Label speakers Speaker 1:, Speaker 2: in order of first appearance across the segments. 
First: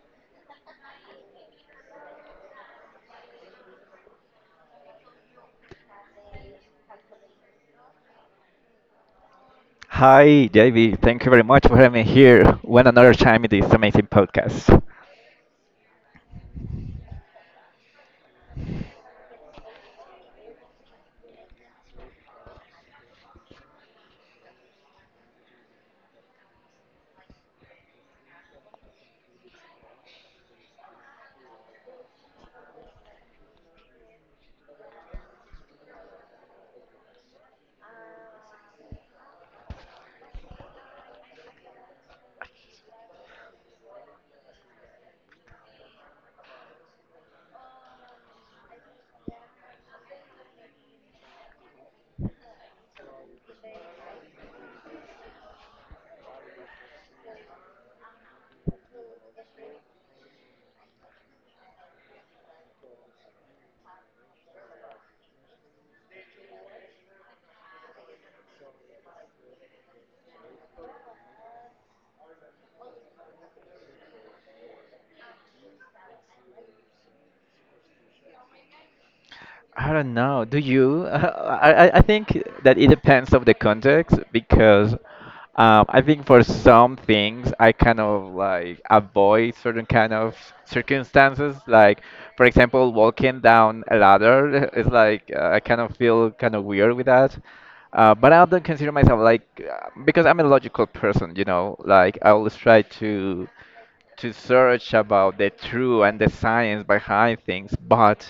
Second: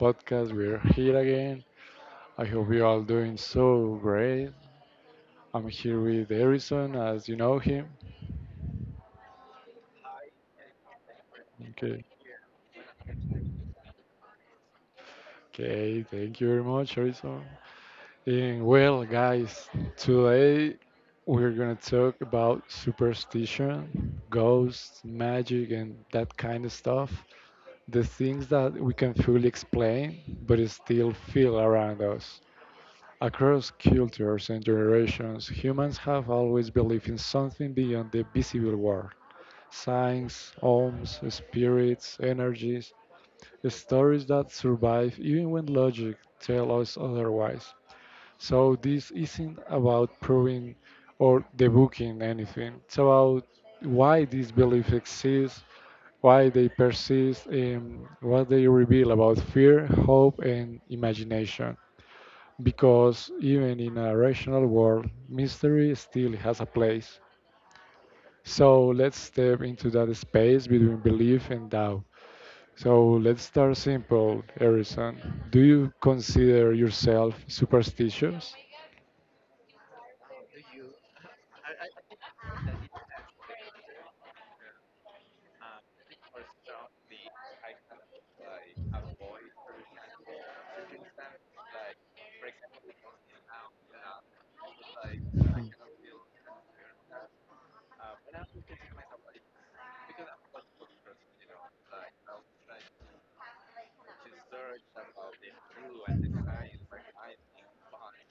Speaker 1: podcast. We're here again. I hope you're all doing so great. I'm here with Harrison, as you know him.
Speaker 2: Hi, JB. Thank you very much for having
Speaker 1: Okay,
Speaker 2: me here one another time in this amazing podcast.
Speaker 1: okay, thank you very much, Harrison. And well, guys, today we're gonna talk about superstition, ghosts, magic, and that kind of stuff. The things that we can fully explain, but still feel around us. Across cultures and generations, humans have always believed in something beyond the visible world, signs, omens, spirits, energies, stories that survive even when logic tells us otherwise. So, this isn't about proving or debunking anything, it's about why these beliefs exist, why they persist, and what they reveal about fear, hope, and imagination, because even in a rational world, mystery still has a place. So let's step into that space between belief and doubt. So let's start simple, Harrison. Do you consider yourself superstitious?
Speaker 2: I don't know. Do you? I think that it depends of the context because I think for some things I kind of like avoid certain kind of circumstances. Like, for example, walking down a ladder is like I kind of feel kind of weird with that. But I don't consider myself like because I'm a logical person, you know. Like I always try to search about the truth and the science behind things, but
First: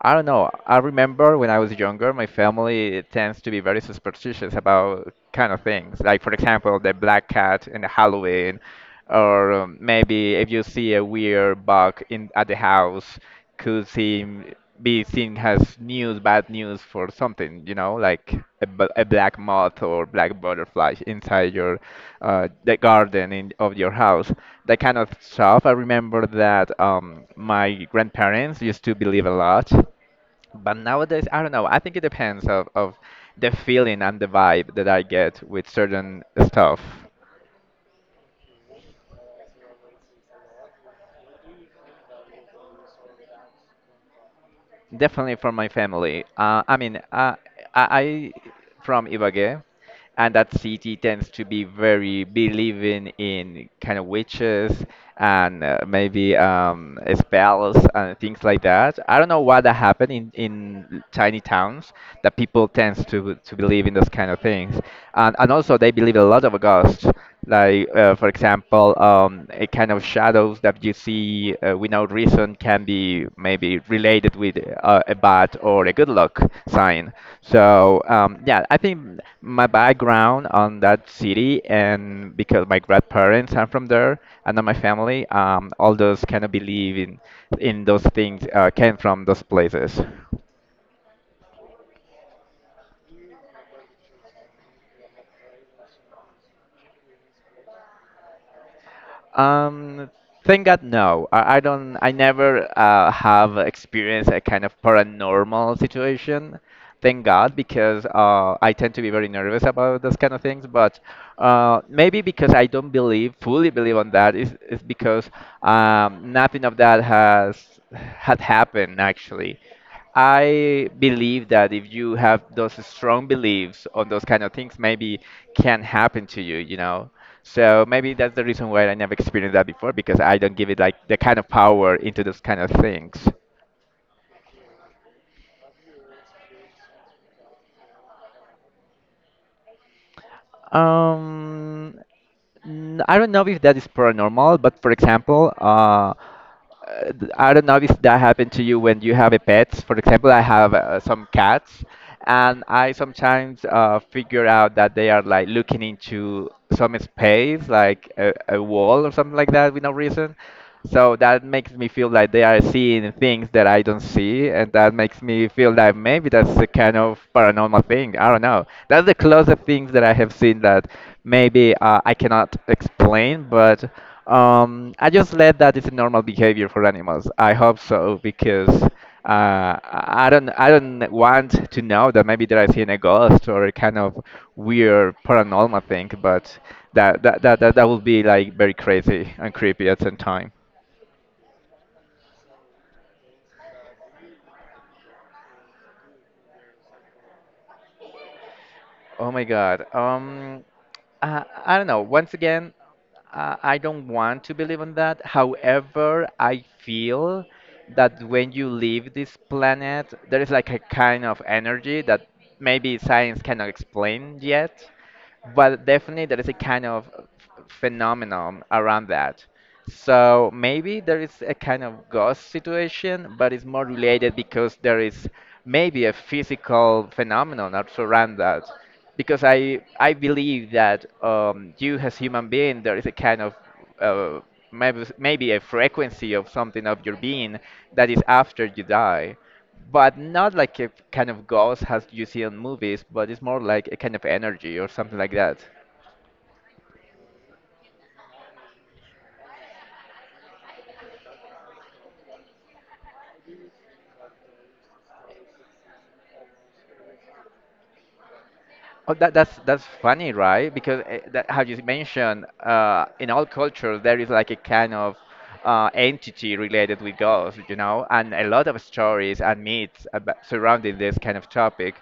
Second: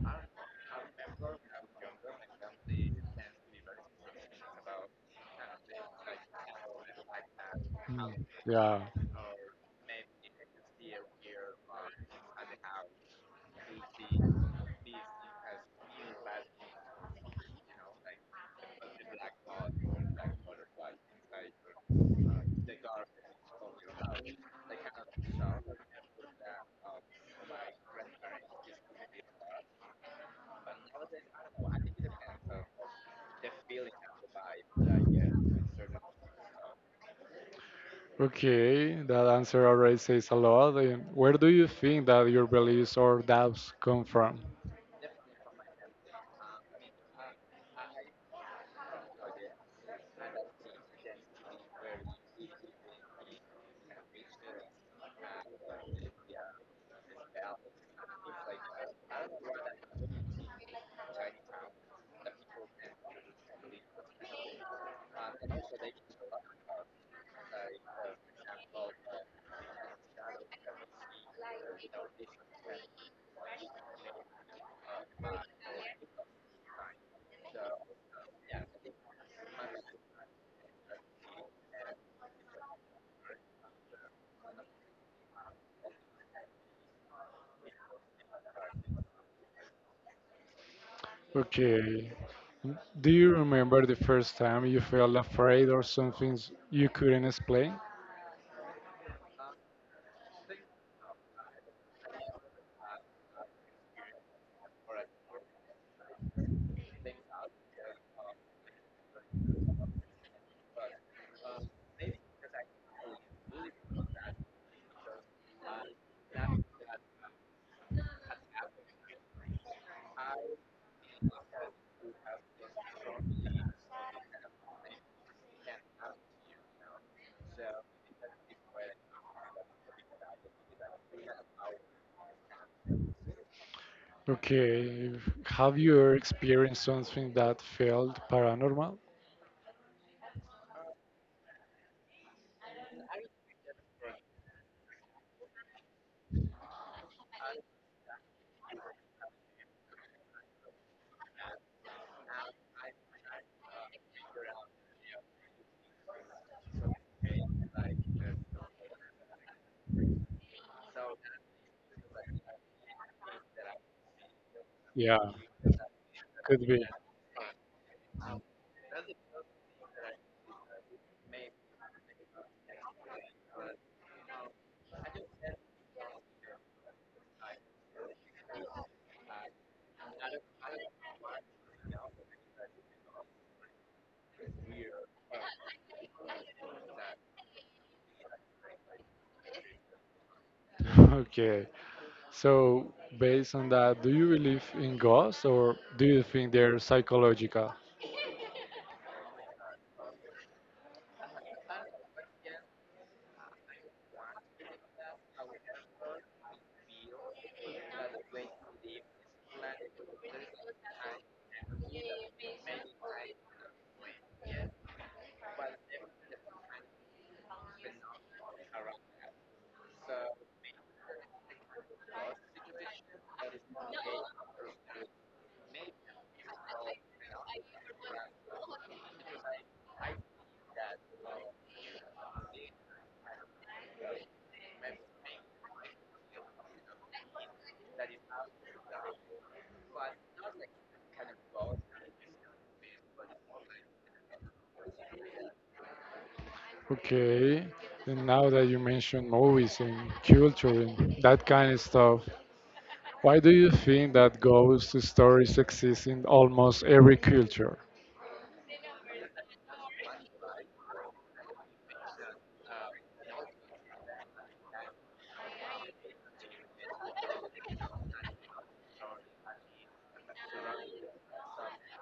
Speaker 2: I don't know. I remember when I was younger, my family tends to be very superstitious about kind of things. Like, for example, the black cat in Halloween,
Speaker 1: Yeah.
Speaker 2: or maybe if you see a weird bug in at the house, could seem be seen as news, bad news for something, you know, like a, a black moth or black butterfly inside your the garden in, of your house, that kind of stuff. I remember that my grandparents used to believe a lot, but nowadays I don't know. I think it depends of the feeling and the vibe that I get with certain stuff.
Speaker 1: Okay, that answer already says a lot. And where do you think that your beliefs or doubts come from?
Speaker 2: Definitely from my family. I mean, I from Ibagué, and that city tends to be very believing in kind of witches and maybe spells and things like that. I don't know why that happened in tiny towns that people tends to believe in those kind of things, and also they believe a lot of ghosts. Like, for example, a kind of shadows that you see without reason can be maybe related with a bad or a good luck sign. So, yeah, I think my background on that city and because my grandparents are from there and then my family, all those kind of believe in those things came from those places.
Speaker 1: Okay. Do you remember the first time you felt afraid or something you couldn't explain?
Speaker 2: Um, Thank God, no. I don't. I never have experienced a kind of paranormal situation. Thank God, because I tend to be very nervous about those kind of things. But maybe because I don't believe, fully believe on that, is because nothing of that has had happened actually. I believe that if you have those strong beliefs on those kind of things, maybe can happen to you, you know. So maybe that's the reason why I never experienced that before because I don't give it like the kind of power into those kind of things.
Speaker 1: Okay. Have you ever experienced something that felt paranormal?
Speaker 2: Um, I don't know if that is paranormal, but for example, I don't know if that happened to you when you have a pet. For example, I have some cats, and I sometimes figure out that they are like looking into some space, like a wall or something like that, with no reason. So that makes me feel like they are seeing things that I don't see, and that
Speaker 1: Yeah,
Speaker 2: makes me feel that maybe that's a
Speaker 1: could be.
Speaker 2: kind of paranormal thing. I don't know. That's the closest things that I have seen that maybe I cannot explain, but. I just let that is a normal behavior for animals. I hope so because I don't want to know that maybe that I seen a ghost or a kind of weird paranormal thing, but that would be like very crazy and creepy at the same time.
Speaker 1: Okay. So, based on that, do you believe in ghosts or do you think they're psychological?
Speaker 2: Oh my God. I don't know. Once again, I don't want to believe in that. However, I feel that when you leave this planet, there is like a kind of energy that maybe science cannot explain yet, but definitely there is a kind of phenomenon around that. So maybe there is a kind of ghost situation, but it's more related because there is maybe a physical phenomenon that surround that. Because I believe that you as human being there is a kind of uh, maybe a frequency of something of your being that is after you die but not like a kind of ghost as you see in movies, but it's more like a kind of energy or something like that.
Speaker 1: Okay. And now that you mentioned movies and culture and that kind of stuff, why do you think that ghost stories exist in almost every culture?
Speaker 2: Oh, that's funny, right? Because that, how you mentioned, in all cultures there is like a kind of entity related with ghosts, you know, and a lot of stories and myths about, surrounding this kind of topic.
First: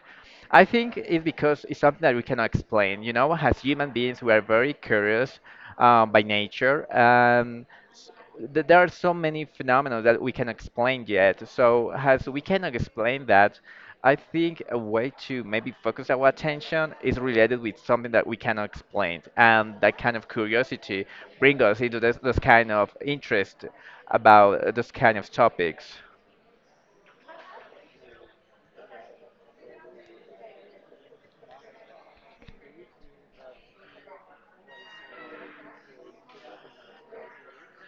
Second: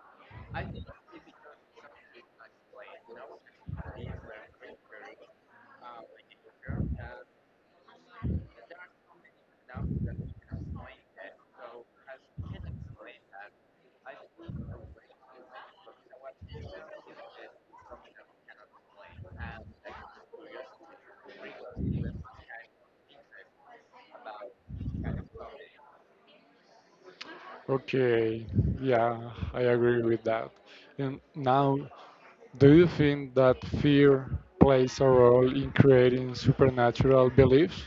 Speaker 2: I think it's because it's something that we cannot explain. You know, as human beings, we are very curious by nature. There are so many phenomena that we can explain yet. So as we cannot explain that, I think a way to maybe focus our attention is related with something that we cannot explain, and that kind of curiosity bring us into this kind of interest about this kind of topics.
Speaker 1: Okay, yeah, I agree with that. And now, do you think that fear plays a role in creating supernatural beliefs?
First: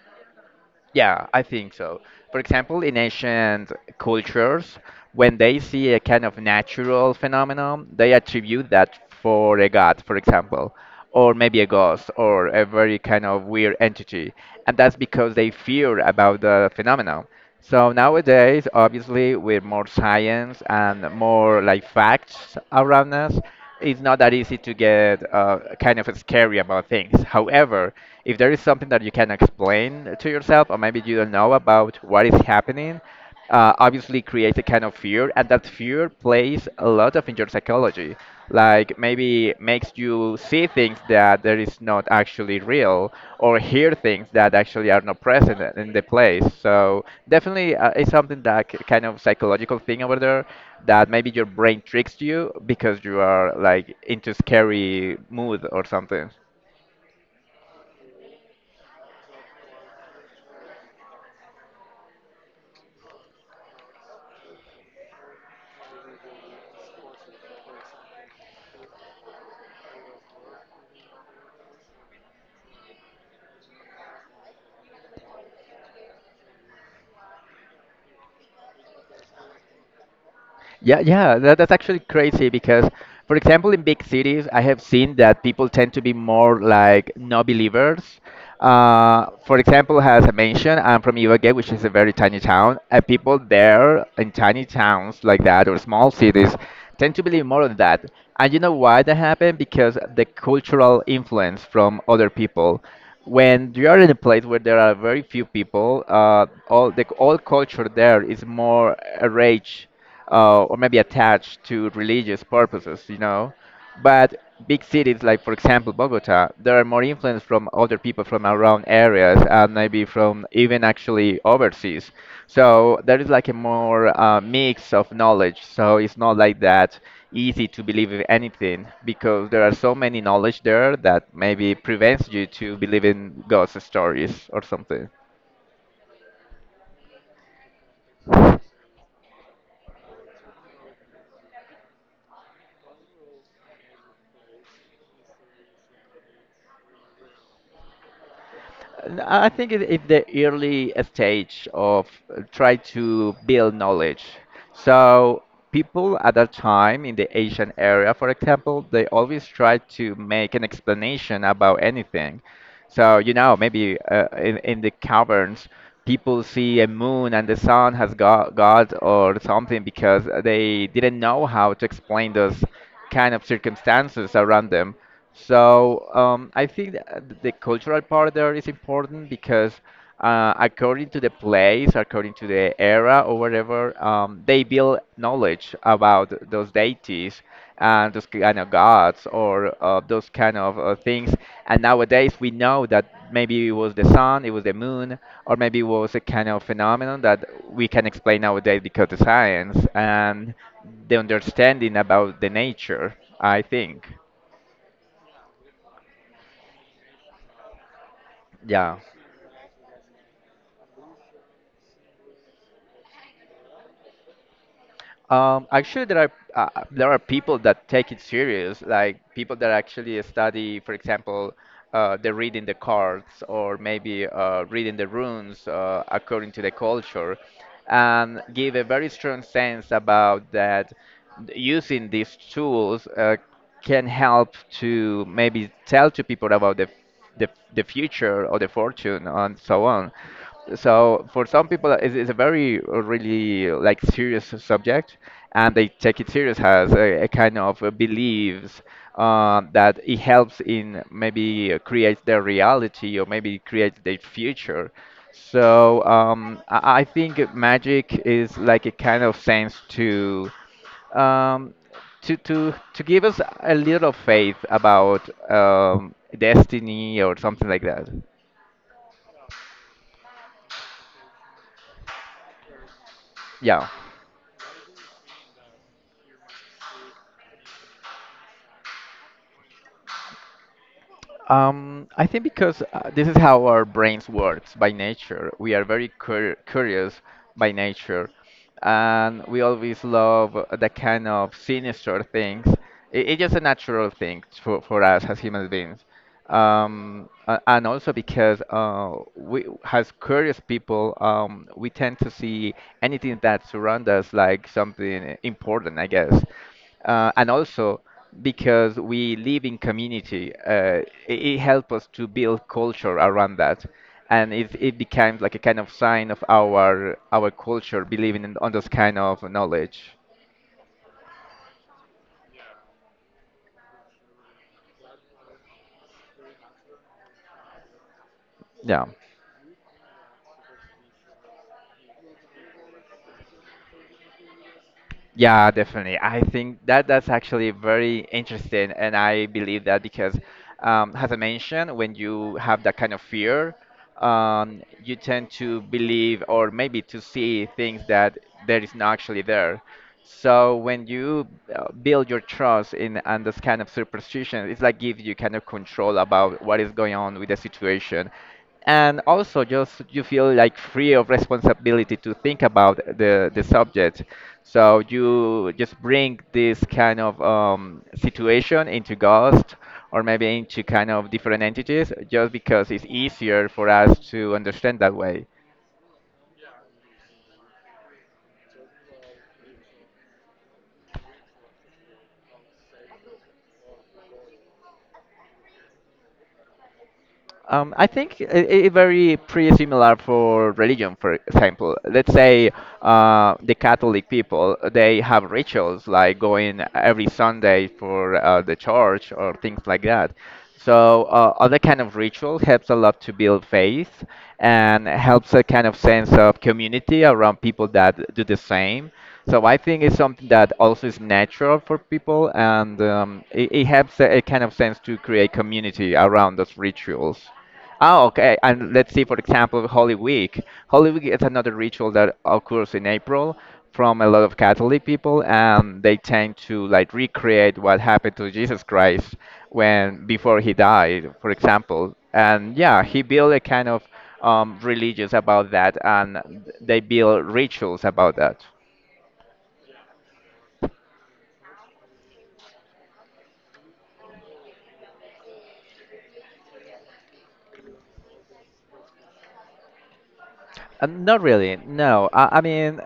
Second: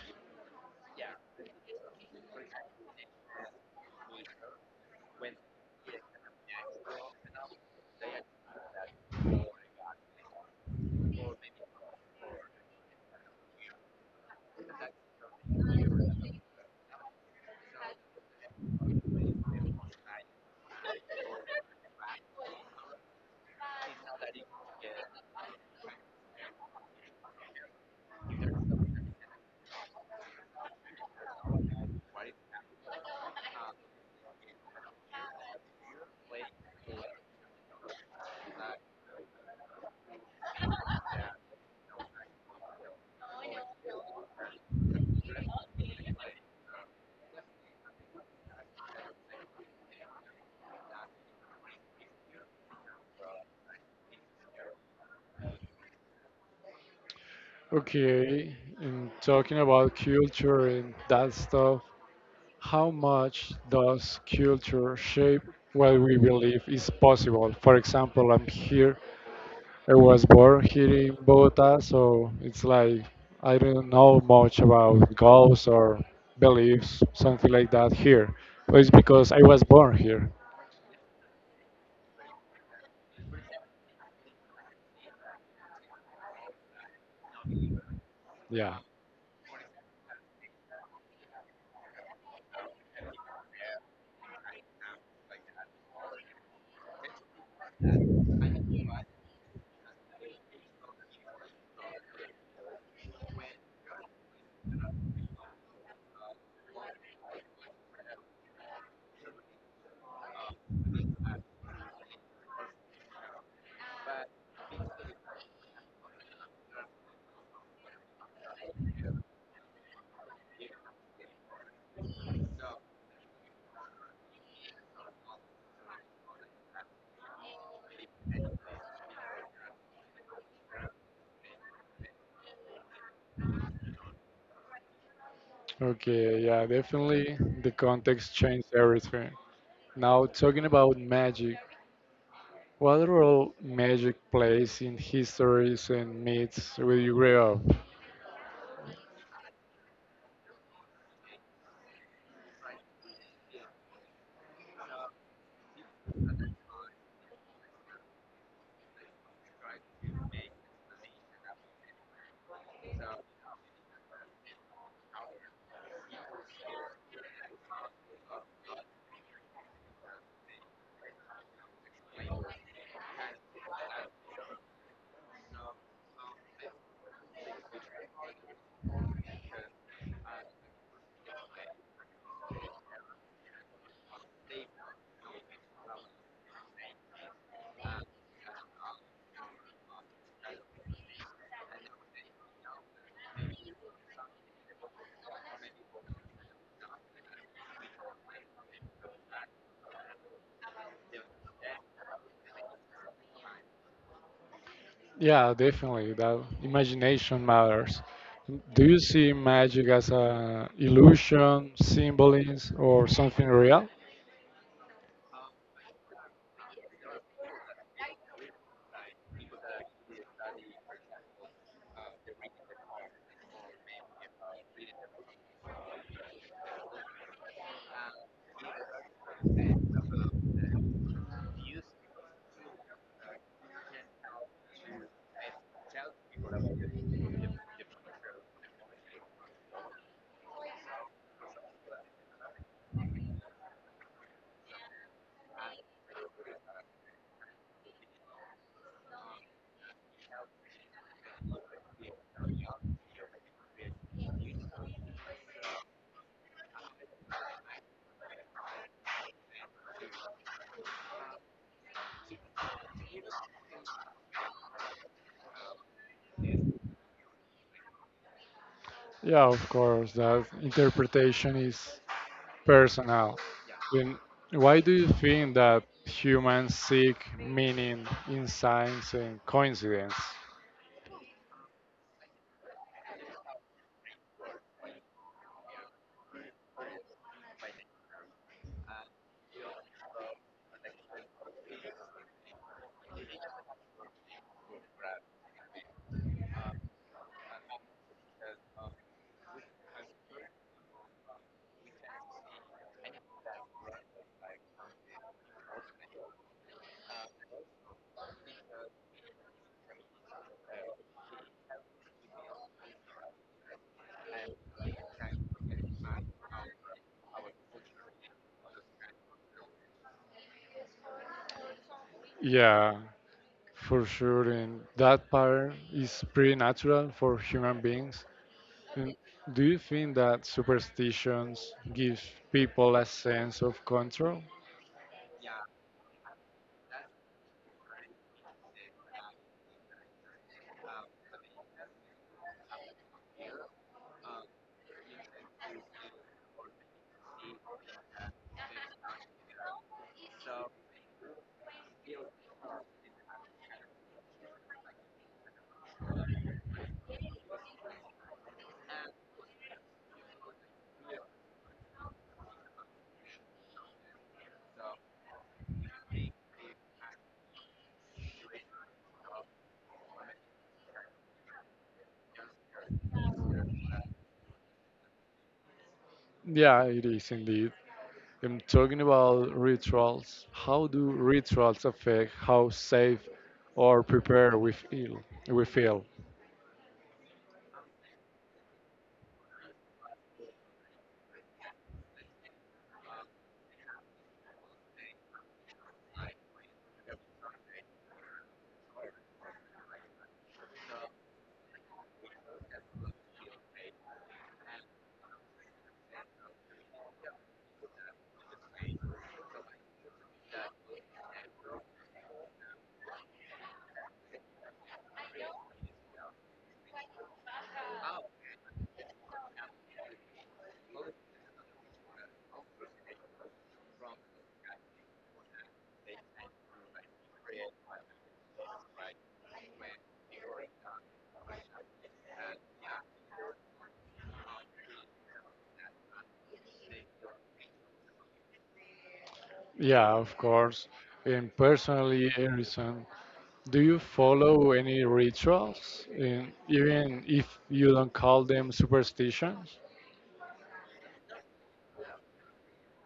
Speaker 2: Yeah, I think so. For example, in ancient cultures, when they see a kind of natural phenomenon, they attribute that for a god, for example, or maybe a ghost or a very kind of weird entity. And that's because they fear about the phenomenon. So nowadays, obviously, with more science and more like facts around us, it's not that easy to get kind of scary about things. However, if there is something that you can explain to yourself, or maybe you don't know about what is happening, obviously creates a kind of fear, and that fear plays a lot of in your psychology. Like maybe makes you see things that there is not actually real or hear things that actually are not present in the place. So definitely it's something that kind of psychological thing over there that maybe your brain tricks you because you are like into scary mood or something.
Speaker 1: Okay, in talking about culture and that stuff, how much does culture shape what we believe is possible? For example, I'm here, I was born here in Bogota, so it's like, I don't know much about goals or beliefs, something like that here. But it's because I was born here.
Speaker 2: Yeah, yeah, that's actually crazy because, for example, in big cities, I have seen that people tend to be more like no believers.
Speaker 1: Yeah.
Speaker 2: For example, as I mentioned, I'm from Ibagué, which is a very tiny town, and people there in tiny towns like that or small cities tend to believe more on that. And you know why that happened? Because the cultural influence from other people. When you are in a place where there are very few people, all culture there is more a rage or maybe attached to religious purposes, you know. But big cities, like for example Bogota, there are more influence from other people from around areas and maybe from even actually overseas. So there is like a more mix of knowledge. So it's not like that easy to believe in anything because there are so many knowledge there that maybe prevents you to believe in ghost stories or something.
Speaker 1: Okay, yeah, definitely the context changed everything. Now, talking about magic, what role magic plays in histories and myths where you grew up?
Speaker 2: I think it's the early stage of try to build knowledge. So people at that time in the Asian area, for example, they always try to make an explanation about anything. So, you know, maybe in the caverns, people see a moon and the sun has got God or something because they didn't know how to explain those kind of circumstances around them. So, I think that the cultural part there is important because according to the place, according to the era or whatever, they build knowledge about those deities and those kind of gods or those kind of things. And nowadays we know that maybe it was the sun, it was the moon, or maybe it was a kind of phenomenon that we can explain nowadays because of science and the understanding about the nature, I think.
Speaker 1: Yeah, definitely. That imagination matters. Do you
Speaker 2: Yeah.
Speaker 1: see magic as a illusion, symbolism, or something real?
Speaker 2: Actually, there are people that take it serious, like people that actually study, for example, the reading the cards or maybe reading the runes according to the culture, and give a very strong sense about that using these tools. Can help to maybe tell to people about the, the future or the fortune and so on. So for some people, it's a very really like serious subject, and they take it serious as a kind of beliefs that it helps in maybe create their reality or maybe create their future. So I think magic is like a kind of sense to um, to give us a little faith about destiny or something like that.
Speaker 1: Yeah, of course. That interpretation is personal.
Speaker 2: Yeah.
Speaker 1: Then why do you think that humans seek meaning in science and coincidence?
Speaker 2: I think because this is how our brains works by nature. We are very curious by nature, and we always love the kind of sinister things. It's just a natural thing for us as human beings. And also because we, as curious people, we tend to see anything that surrounds us like something important, I guess. And also because we live in community. It helps us to build culture around that, and it becomes like a kind of sign of our culture, believing in on this kind of knowledge.
Speaker 1: Yeah, for sure. And that part, is pretty natural for human beings.
Speaker 2: Yeah.
Speaker 1: And do you think that superstitions give people a sense of control?
Speaker 2: Yeah, definitely. I think that's actually very interesting, and I believe that because, as I mentioned, when you have that kind of fear, you tend to believe or maybe to see things that there is not actually there. So when you build your trust in and this kind of superstition, it's like gives you kind of control about what is going on with the situation, and also just you feel like free of responsibility to think about the subject, so you just bring this kind of situation into ghost or maybe into kind of different entities just because it's easier for us to understand that way.
Speaker 1: Yeah, it is indeed. I'm talking about rituals. How do rituals affect how safe or prepared we feel? We feel.
Speaker 2: I think it's very pretty similar for religion, for example. Let's say the Catholic people, they have rituals like going every Sunday for the church or things like that. So other kind of ritual helps a lot to build faith and helps a kind of sense of community around people that do the same. So I think it's something that also is natural for people and it helps a kind of sense to create community around those rituals. Oh, okay. And let's see, for example, Holy Week. Holy Week is another ritual that occurs in April from a lot of Catholic people, and they tend to like recreate what happened to Jesus Christ when before he died, for example. And yeah, he built a kind of religious about that, and they build rituals about that.
Speaker 1: Yeah, of course. And personally, Harrison, do you follow any rituals, and even if you don't call them superstitions?
Speaker 2: Not really. No, I mean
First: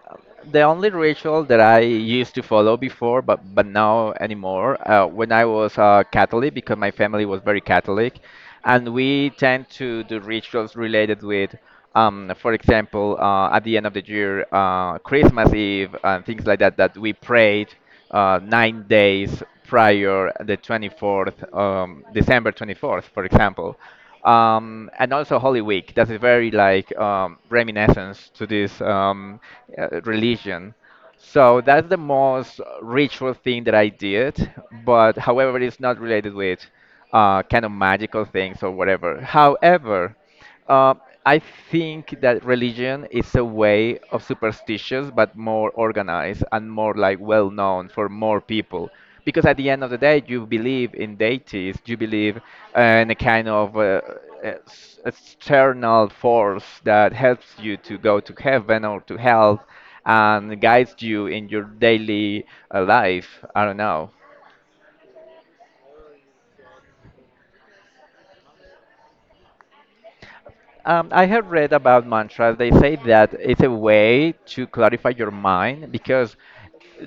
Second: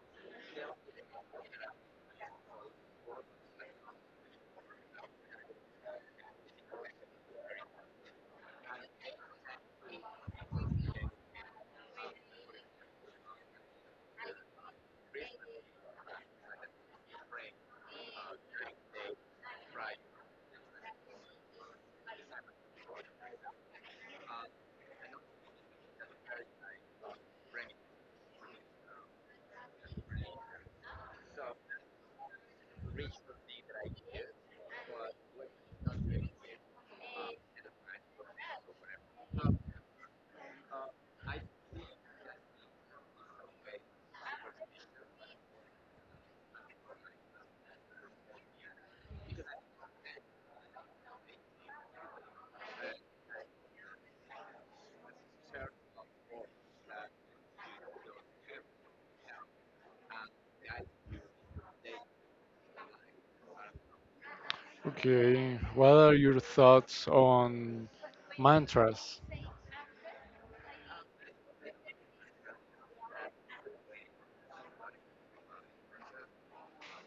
Speaker 2: the only ritual that I used to follow before, but now anymore. When I was Catholic, because my family was very Catholic, and we tend to do rituals related with, for example, at the end of the year, Christmas Eve and things like that, that we prayed 9 days prior the 24th, December 24th, for example. And also Holy Week, that is very like reminiscence to this religion. So that's the most ritual thing that I did, but however, it's not related with kind of magical things or whatever. However, uh, I think that religion is a way of superstitious, but more organized and more like well known for more people. Because at the end of the day, you believe in deities, you believe in a kind of ex- external force that helps you to go to heaven or to hell and guides you in your daily life. I don't know.
Speaker 1: Okay, what are your thoughts on mantras?
Speaker 2: I have read about mantras. They say that it's a way to clarify your mind because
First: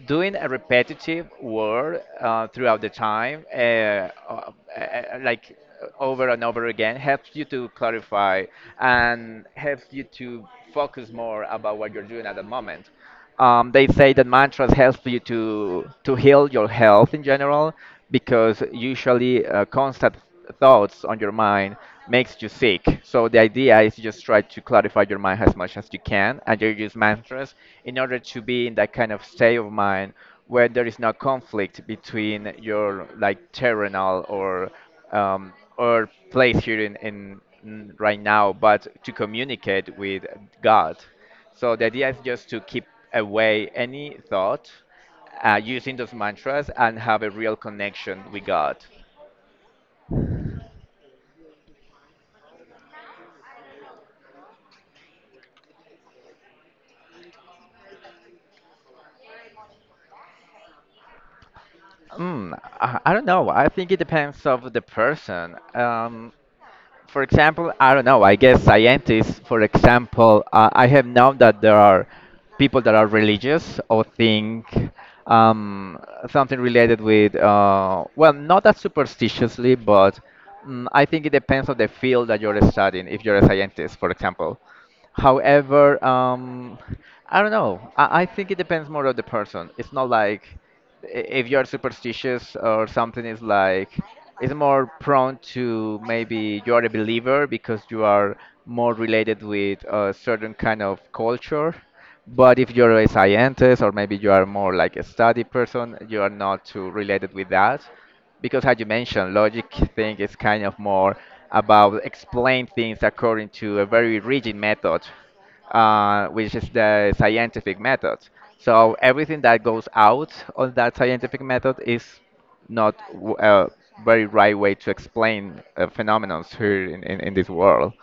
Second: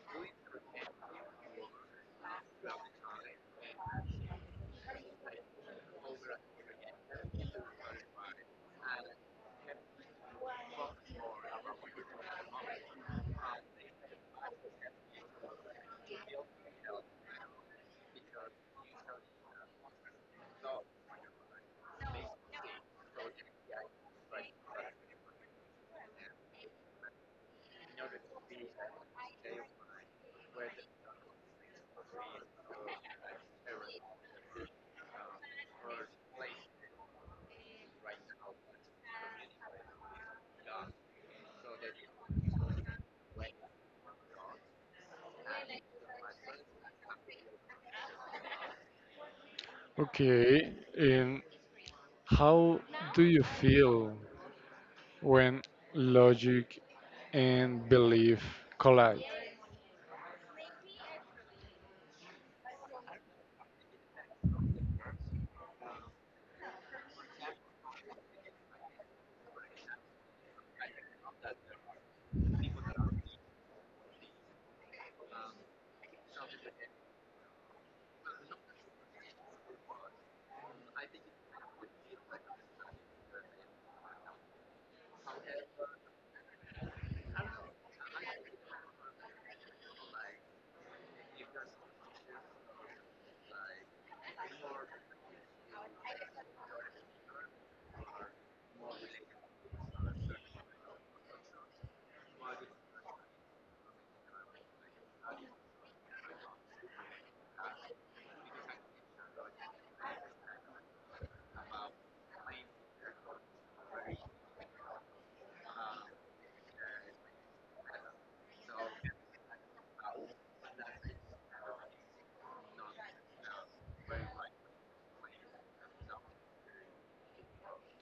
Speaker 2: doing a repetitive word throughout the time, like over and over again, helps you to clarify and helps you to focus more about what you're doing at the moment. They say that mantras help you to heal your health in general because usually constant thoughts on your mind makes you sick. So the idea is just try to clarify your mind as much as you can, and you use mantras in order to be in that kind of state of mind where there is no conflict between your like terrenal um, or place here in, in right now, but to communicate with God. So the idea is just to keep away any thought using those mantras and have a real connection with God.
Speaker 1: Okay, and how do you feel when logic and belief collide?
Speaker 2: I don't know. I think it depends of the person. For example, I don't know. I guess scientists, for example, I have known that there are people that are religious or think um, something related with, well, not that superstitiously, but I think it depends on the field that you're studying. If you're a scientist, for example, however, I don't know. I think it depends more on the person. It's not like if you're superstitious or something is like it's more prone to maybe you are a believer because you are more related with a certain kind of culture, but if you're a scientist or maybe you are more like a study person, you are not too related with that because as you mentioned, logic thing is kind of more about explain things according to a very rigid method, which is the scientific method. So everything that goes out of that scientific method is not a very right way to explain phenomena here in, in this world.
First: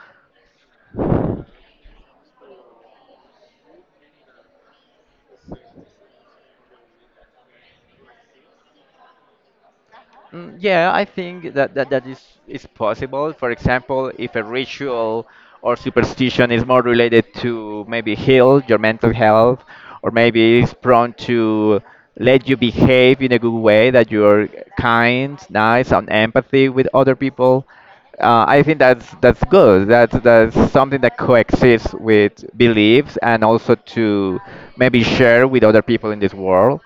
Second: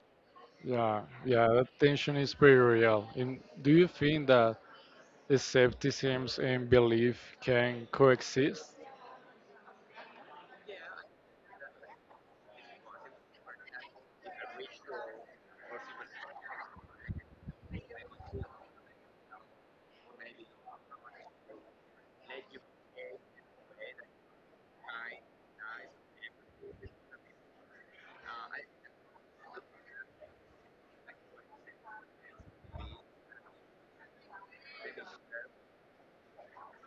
Speaker 1: Yeah, yeah, that tension is pretty real. And do you think that skepticism and belief can coexist?
Speaker 2: Yeah I think that, that is possible. For example, if a ritual or superstition is more related to maybe heal your mental health, or maybe is prone to let you behave in a good way, that you're kind, nice, and empathy with other people. I think that's good. That's something that coexists with beliefs and also to maybe share with other people in this world.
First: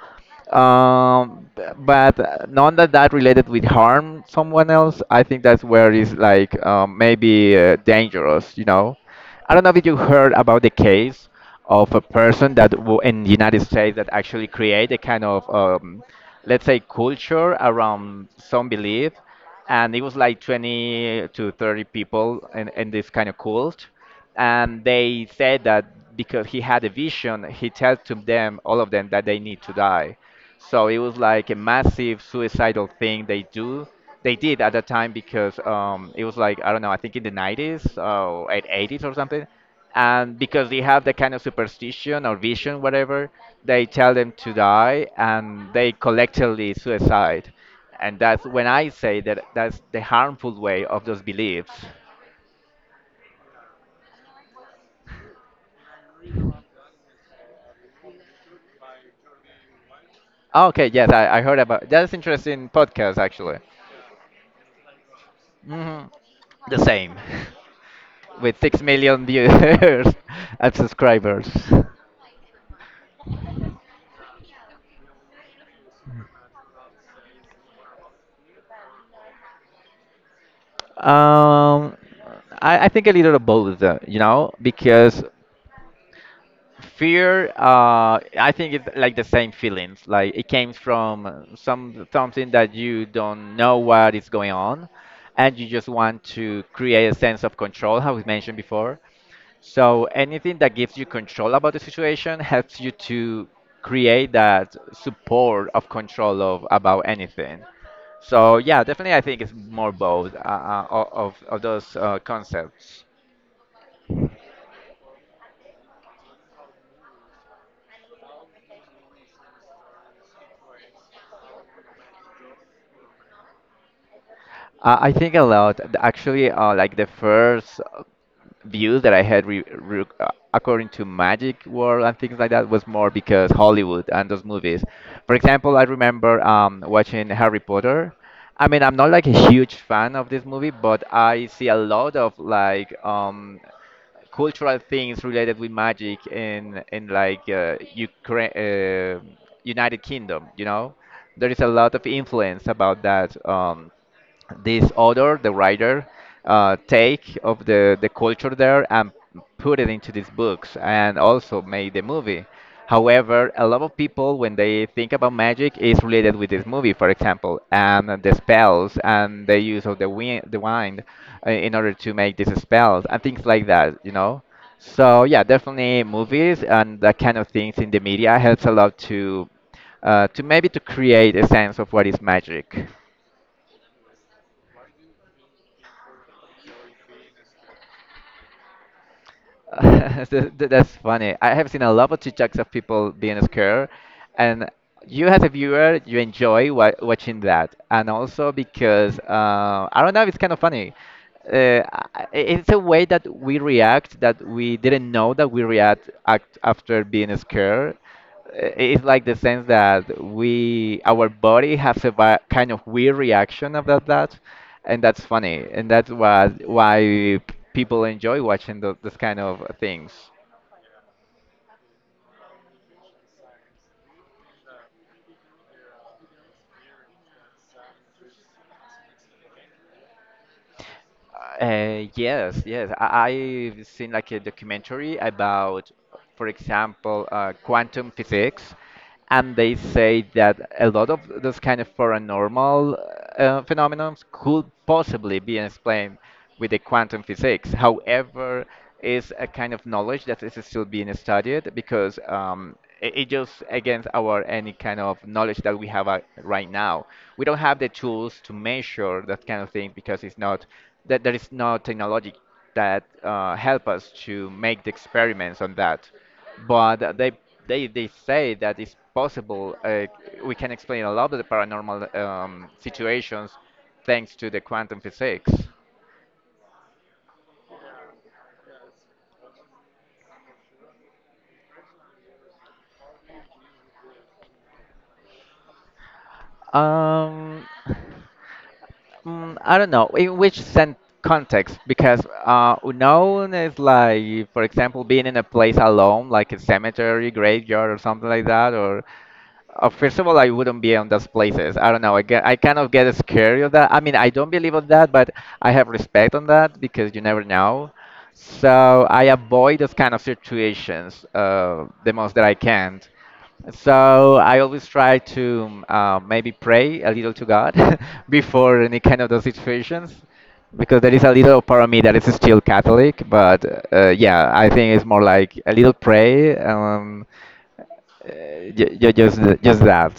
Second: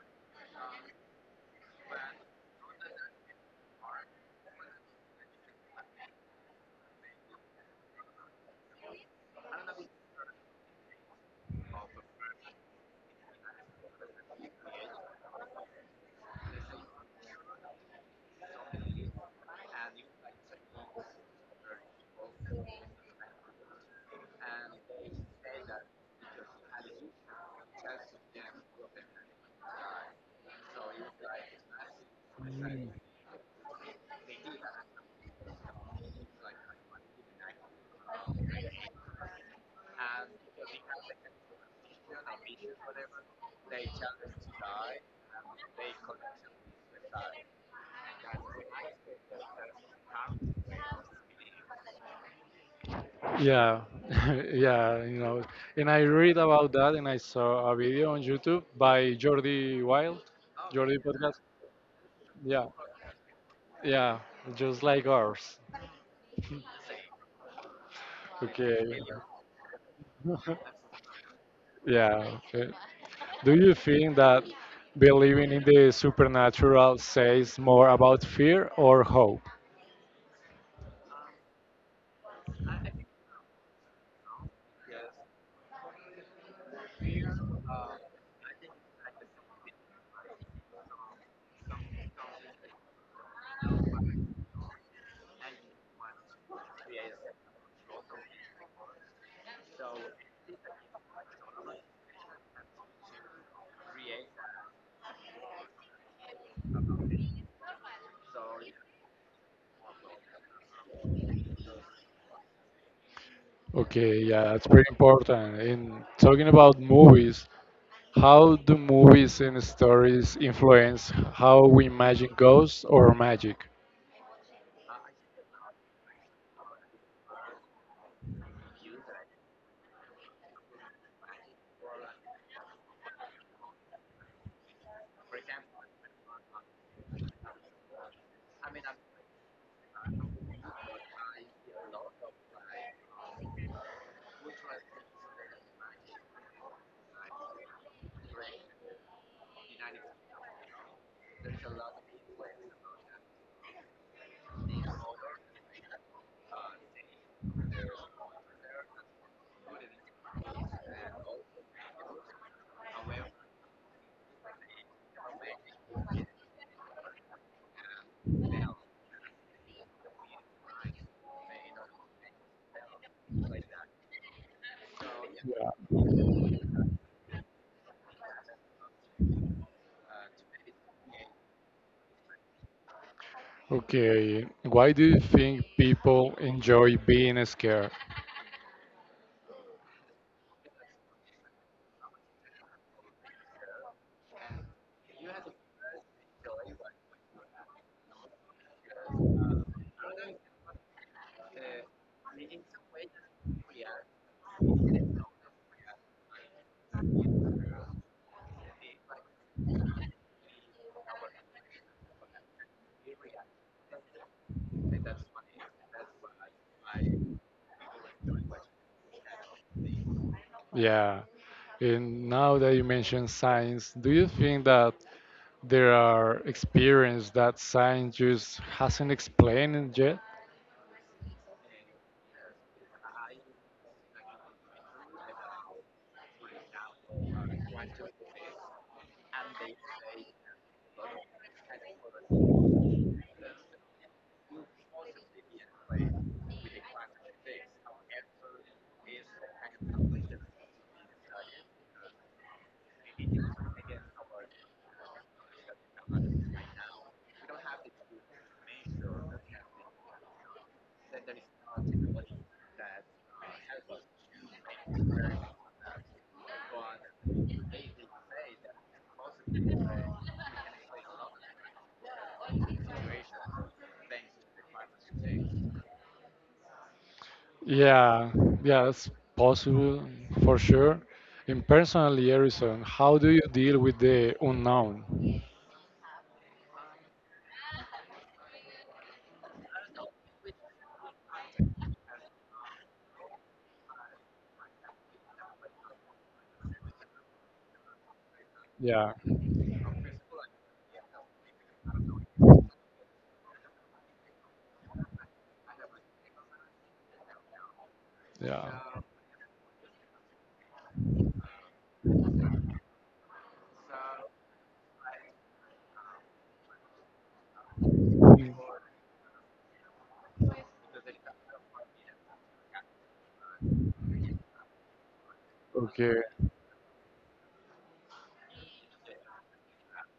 Speaker 2: But none that related with harm someone else. I think that's where it's like maybe dangerous. You know, I don't know if you heard about the case of a person that in the United States that actually create a kind of let's say culture around some belief, and it was like 20 to 30 people in, this kind of cult, and they said that because he had a vision, he tells to them, all of them, that they need to die. So it was like a massive suicidal thing they do. They did at that time because it was like I don't know, I think in the 90s or at 80s or something, and because they have that kind of superstition or vision, whatever, they tell them to die and they collectively suicide, and that's when I say that that's the harmful way of those beliefs.
Speaker 1: Yeah, yeah, you know, and I read about that, and I saw a video on YouTube by Jordi Wild,
Speaker 2: Oh, okay.
Speaker 1: Jordi
Speaker 2: Yes, I,
Speaker 1: Podcast.
Speaker 2: I heard about that's
Speaker 1: Yeah,
Speaker 2: interesting podcast actually.
Speaker 1: yeah, just like ours.
Speaker 2: Hmm. The same, with six
Speaker 1: Okay,
Speaker 2: million viewers and subscribers.
Speaker 1: yeah. Okay. Do you think that believing in the supernatural says more about fear or hope?
Speaker 2: Um, I think a little of both, you know, because fear, I think it's like the same feelings. Like it came from something that you don't know what is going on, and you just want to create a sense of control, how we mentioned before. So anything that gives you control about the situation helps you to create that support of control of about anything. So yeah, definitely, I think it's more both of those concepts.
Speaker 1: Okay, yeah, that's pretty important. In talking about movies, how do movies and stories influence how we imagine ghosts or magic?
Speaker 2: I think a lot. Actually, like the first views that I had re re according to Magic World and things like that was more because Hollywood and those movies. For example, I remember watching Harry Potter. I mean, I'm not like a huge fan of this movie, but I see a lot of like cultural things related with magic in like Ukraine, United Kingdom. You know, there is a lot of influence about that. This author, the writer take of the culture there and put it into these books and also made the movie. However, a lot of people when they think about magic is related with this movie, for example, and the
Speaker 1: Yeah.
Speaker 2: spells and the use of the wind, the wind in order to make these spells and things like that, you know. So yeah, definitely movies and that kind of things in the media helps a lot to maybe to create a sense of what is magic.
Speaker 1: Okay. Why do you think people enjoy being scared?
Speaker 2: That's funny. I have seen a lot of TikToks of people being scared, and you as a viewer, you enjoy wa watching that, and also because I don't know, it's kind of funny. It's a way that we react that we didn't know that we react act after being scared. It's like the sense that we our body has a kind of weird reaction about that, and that's funny, and that's what why people enjoy watching those kind of things.
Speaker 1: Yeah. And now that you mentioned science, do you think that there are experiences that science just hasn't explained yet?
Speaker 2: Yes, I, I've seen like a documentary about, for example, quantum physics, and they say that a lot of those kind of paranormal phenomena could possibly be explained with the quantum physics. However, is a kind of knowledge that is still being studied because it just against our any kind of knowledge that we have right now. We don't have the tools to measure that kind of thing because it's not that there is no technology that help us to make the experiments on that. But they say that it's possible. We can explain a lot of the paranormal situations thanks to the quantum physics.
Speaker 1: Yeah, yeah, it's possible for sure. And personally, Harrison, how do you deal with the unknown?
Speaker 2: Um, I don't know in which sen context because unknown is like, for example, being in a place alone, like a cemetery, graveyard, or something like that, or
Speaker 1: Yeah,
Speaker 2: first of all, I wouldn't be on those places. I don't know. I kind of get scared of that. I mean, I don't believe on that, but I have respect on that because you never know.
Speaker 1: yeah.
Speaker 2: So I avoid those kind of situations the most that I can. So I always try to maybe pray a little to God
Speaker 1: Mm,
Speaker 2: before any kind of those situations, because there is a little part of me that is still Catholic. But yeah, I think it's more like a little
Speaker 1: Okay,
Speaker 2: pray. Just that.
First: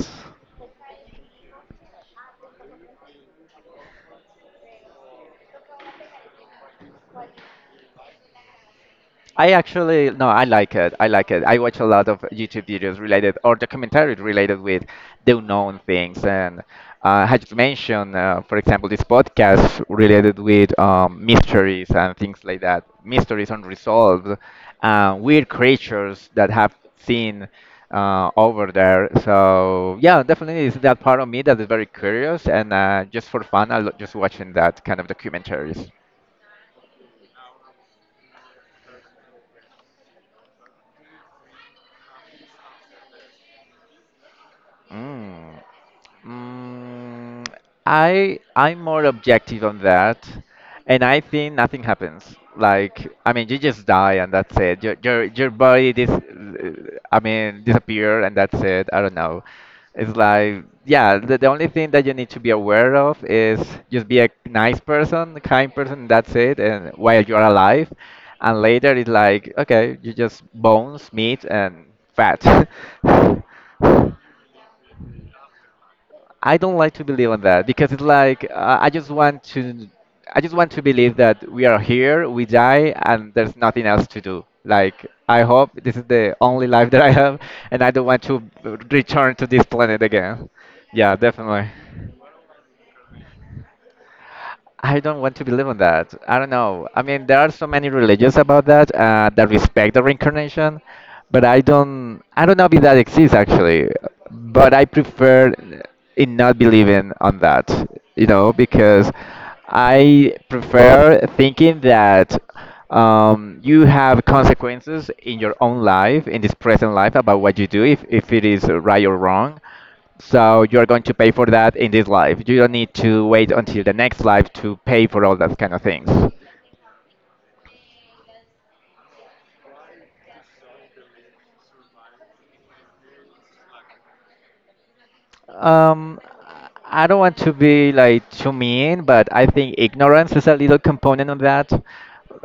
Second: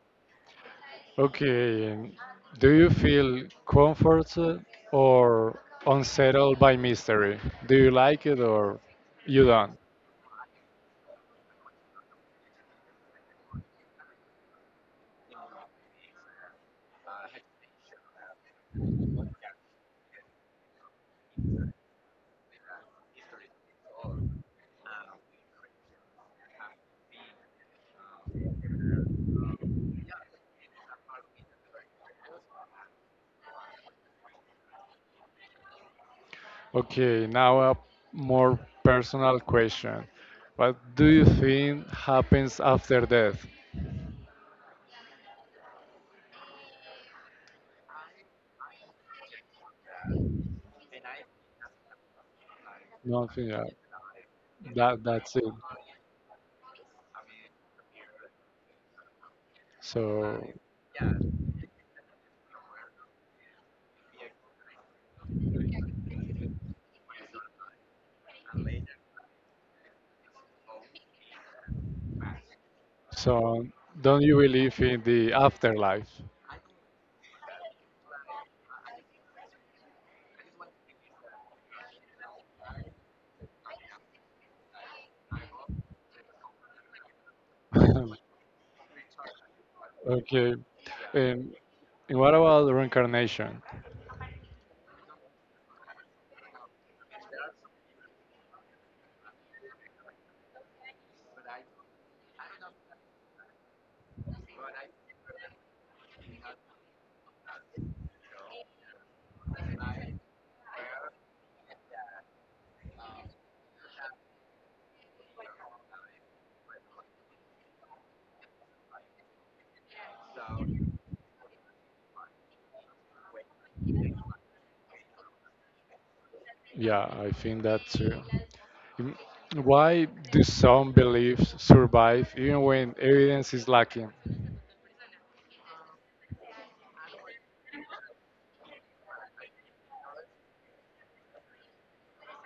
Speaker 1: okay. And do you feel comforted or unsettled by mystery? Do you like it or you
Speaker 2: I
Speaker 1: don't?
Speaker 2: actually no, I like it. I like it. I watch a lot of YouTube videos related or documentaries related with the unknown things, and had mentioned, for example, this podcast related with mysteries and things like that, mysteries unresolved, weird creatures that have seen over there. So yeah, definitely is that part of me that is very curious, and just for fun, just watching that kind of documentaries.
Speaker 1: Okay, now a more personal question. What do you think happens after death?
Speaker 2: Mm, mm, I'm more objective on that, and I think nothing happens. Like I mean,
Speaker 1: Nothing.
Speaker 2: you
Speaker 1: Yeah.
Speaker 2: just die and that's it. Your
Speaker 1: That
Speaker 2: your
Speaker 1: that's
Speaker 2: your
Speaker 1: it.
Speaker 2: body dis I mean, disappear and that's it. I don't know.
Speaker 1: So
Speaker 2: It's like yeah, the only thing that you need to be aware of is just be a nice person, a kind person. That's it. And while you're alive, and later it's like okay, you just bones, meat, and fat.
Speaker 1: so don't you believe in the afterlife?
Speaker 2: I don't like to believe on that because it's like I just want to believe that we are here, we die, and there's nothing else to do. Like I hope this is the only life that I have, and I don't want to return to this planet again.
Speaker 1: Okay.
Speaker 2: Yeah,
Speaker 1: And,
Speaker 2: definitely.
Speaker 1: and what about reincarnation?
Speaker 2: I don't want to believe on that. I don't know. I mean, there are so many religions about that that respect the reincarnation, but I don't. I don't know if that exists actually. But I prefer in not believing on that. You know, because I prefer thinking that you have consequences in your own life, in this present life, about what you do, if it is right or wrong. So you're going to pay for that in this life. You don't need to wait until the next life to pay for all those kind of things.
Speaker 1: Yeah, I think that too. Mm, Why do some beliefs survive even when evidence is lacking?
Speaker 2: Um, I don't want to be like too mean, but I think ignorance is a little component of that.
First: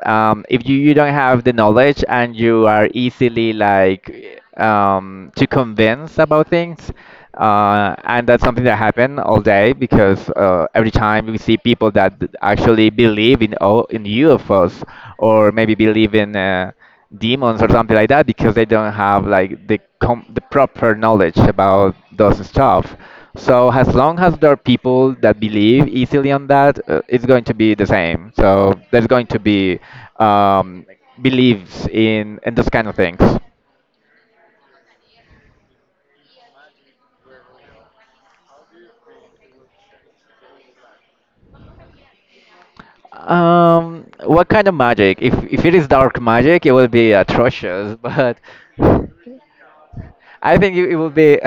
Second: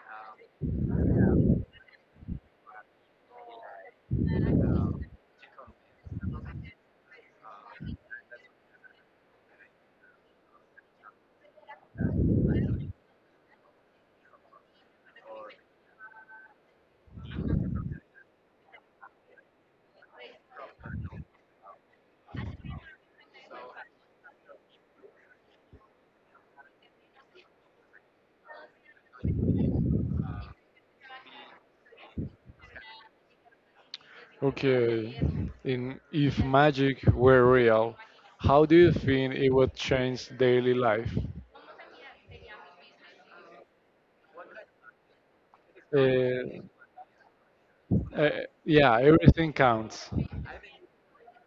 Speaker 2: If you don't have the knowledge and you are easily like to convince about things, and that's something that happen all day because every time we see people that actually believe in UFOs or maybe believe in demons or something like that because they don't have like the proper knowledge about those stuff. So as long as there are people that believe easily on that, it's going to be the same. So there's going to be um, beliefs in those kind of things.
Speaker 1: Okay. And if magic were real, how do you think it would change daily life?
Speaker 2: What kind of magic? If it is dark
Speaker 1: Uh,
Speaker 2: magic, it will be atrocious.
Speaker 1: Uh,
Speaker 2: But
Speaker 1: yeah, everything counts.
Speaker 2: I think it will be.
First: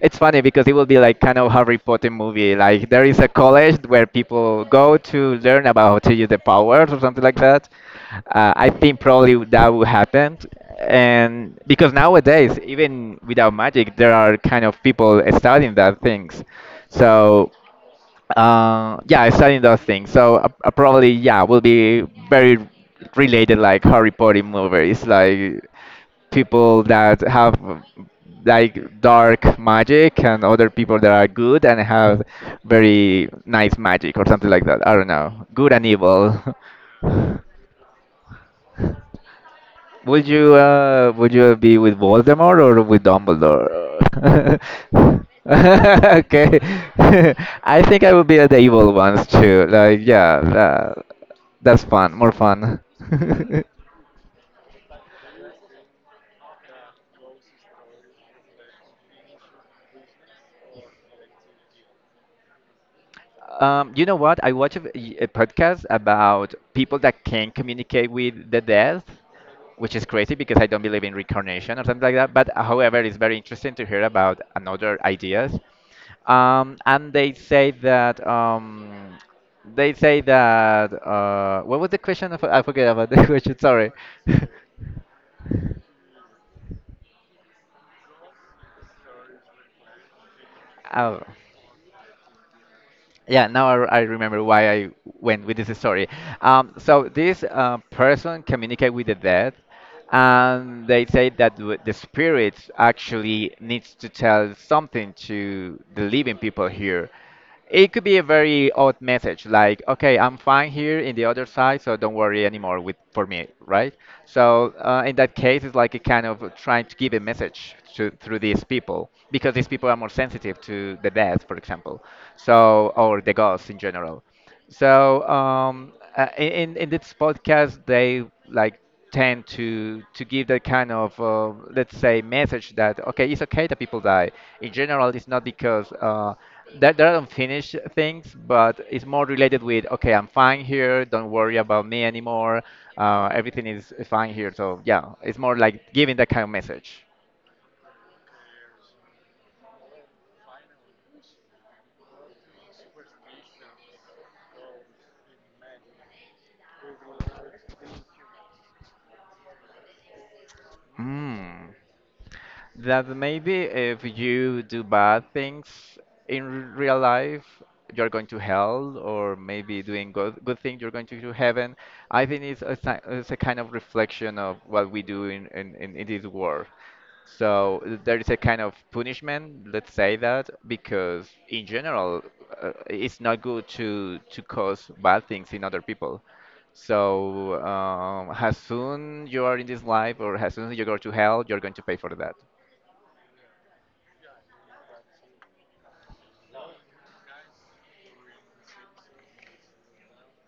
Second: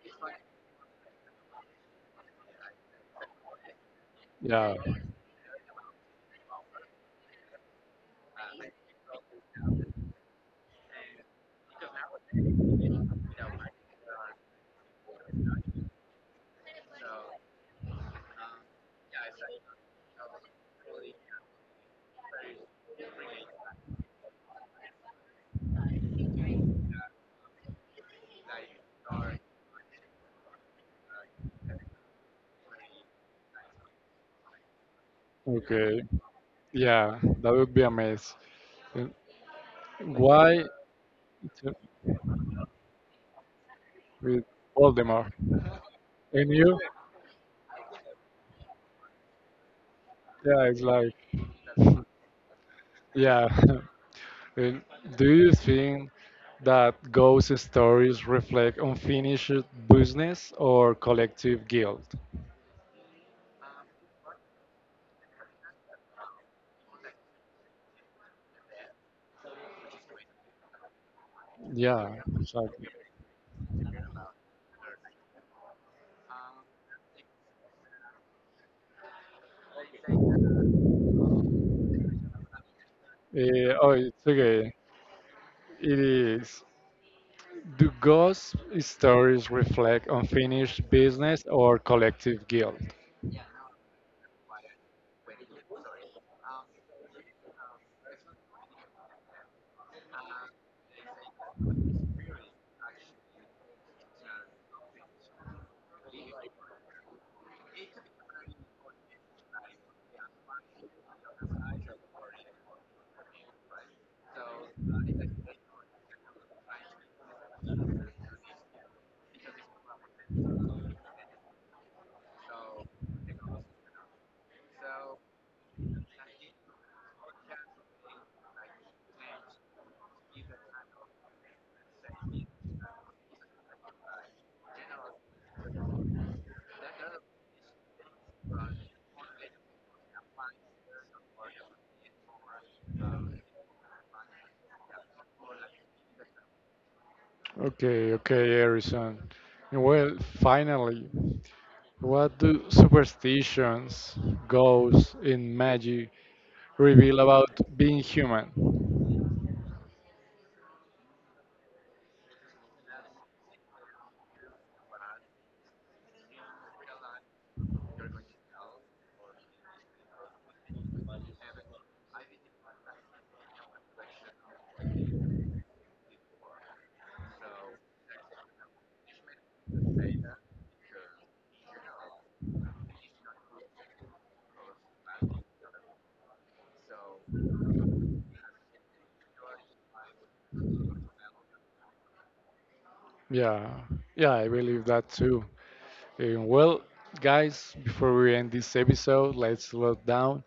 Speaker 2: It's funny because it will be like kind of Harry Potter movie. Like there is a college where people
Speaker 1: Yeah.
Speaker 2: go to learn about how to use the powers or something like that. I think probably that will happen, and because nowadays even without magic, there are kind of people studying that things. So yeah, studying those things. So probably yeah, will be very related like Harry Potter movies, like people that have like dark magic and other people that are good and have very nice magic or something like that. I don't know, good and
Speaker 1: Okay.
Speaker 2: evil.
Speaker 1: Yeah, that would be amazing. And why
Speaker 2: Would you
Speaker 1: to-
Speaker 2: be with Voldemort or with
Speaker 1: with
Speaker 2: Dumbledore?
Speaker 1: Voldemort? And
Speaker 2: Okay.
Speaker 1: you?
Speaker 2: I think I would be the evil ones too. Like yeah,
Speaker 1: Yeah, it's like
Speaker 2: that's fun, more fun.
Speaker 1: yeah. And do you think that ghost stories reflect unfinished business or collective guilt?
Speaker 2: You know what? I watch a podcast about people that can communicate with the death, which is crazy because I don't believe in reincarnation or something like
Speaker 1: Yeah,
Speaker 2: that. But
Speaker 1: exactly.
Speaker 2: however, it's very interesting to hear about another ideas. And they say that what was the question? I forget about the question.
Speaker 1: Eh,
Speaker 2: Sorry.
Speaker 1: oh, it's okay. It is. Do ghost stories reflect unfinished
Speaker 2: Oh.
Speaker 1: business or collective guilt?
Speaker 2: Yeah, now I remember why I went with this story. So this person communicate with the dead, and they say that the spirit actually needs to tell something to the living people here. It could be a very odd message, like, okay, I'm fine here in the other side, so don't worry anymore with for me, right? So in that case, it's like a kind of trying to give a message to through these people because these people are more sensitive to the death, for example, so or the ghosts in general. So in this podcast, they like tend to give that kind of let's say message that okay, it's okay that people die. In general, it's not because that there are unfinished things, but it's more related with okay, I'm fine here. Don't worry about me anymore. Everything is fine here. So yeah, it's more like giving that kind of message.
Speaker 1: Okay, okay, Harrison. Well, finally, what do superstitions, ghosts, and magic reveal about being human?
Speaker 2: Mm. That maybe if you do bad things in r- real life, you're going to hell, or maybe doing good things, you're going to heaven. I think it's it's a kind of reflection of what we do in this world. So there is a kind of punishment, let's say that, because in general, it's not good to cause bad things in other people. So as soon you are in this life, or as soon as you go to hell, you're going to pay for that.
Speaker 1: Yeah, yeah, I believe that too. And well, guys, before we end this episode, let's slow down.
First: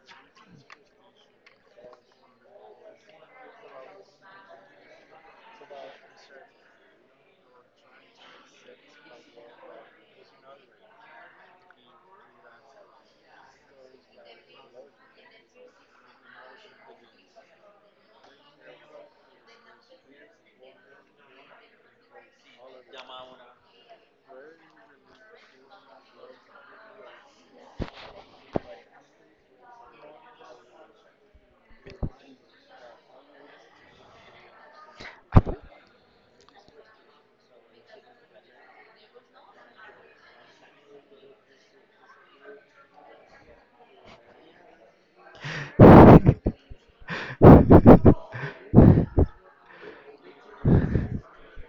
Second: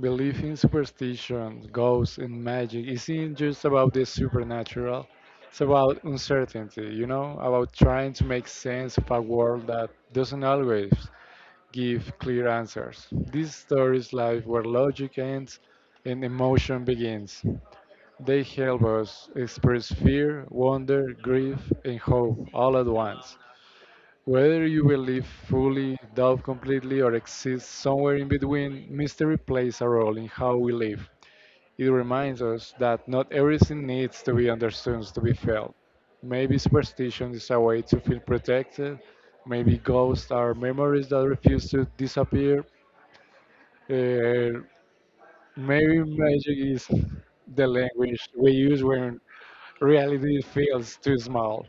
Speaker 1: Belief in superstition, ghosts, and magic isn't just about the supernatural. It's about uncertainty, you know, about trying to make sense of a world that doesn't always give clear answers. These stories live where logic ends and emotion begins. They help us express fear, wonder, grief, and hope all at once. Whether you will live fully, doubt completely, or exist somewhere in between, mystery plays a role in how we live. It reminds us that not everything needs to be understood to be felt. Maybe superstition is a way to feel protected, maybe ghosts are memories that refuse to disappear, uh, maybe magic is the language we use when reality feels too small.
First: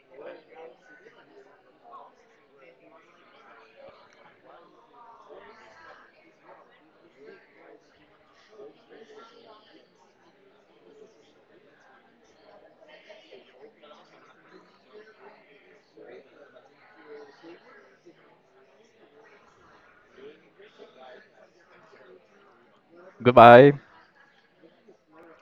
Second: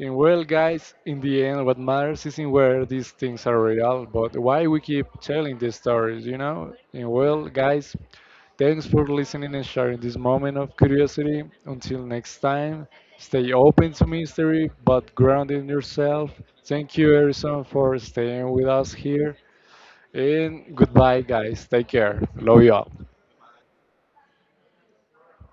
Speaker 1: And well, guys, in the end, what matters isn't where these things are real, but why we keep telling these stories, you know? And well, guys, thanks for listening and sharing this moment of curiosity. Until next time, stay open to mystery, but grounded in yourself. Thank you, Harrison, for staying with us here. And goodbye, guys. Take care. Love you all.
Speaker 2: Goodbye.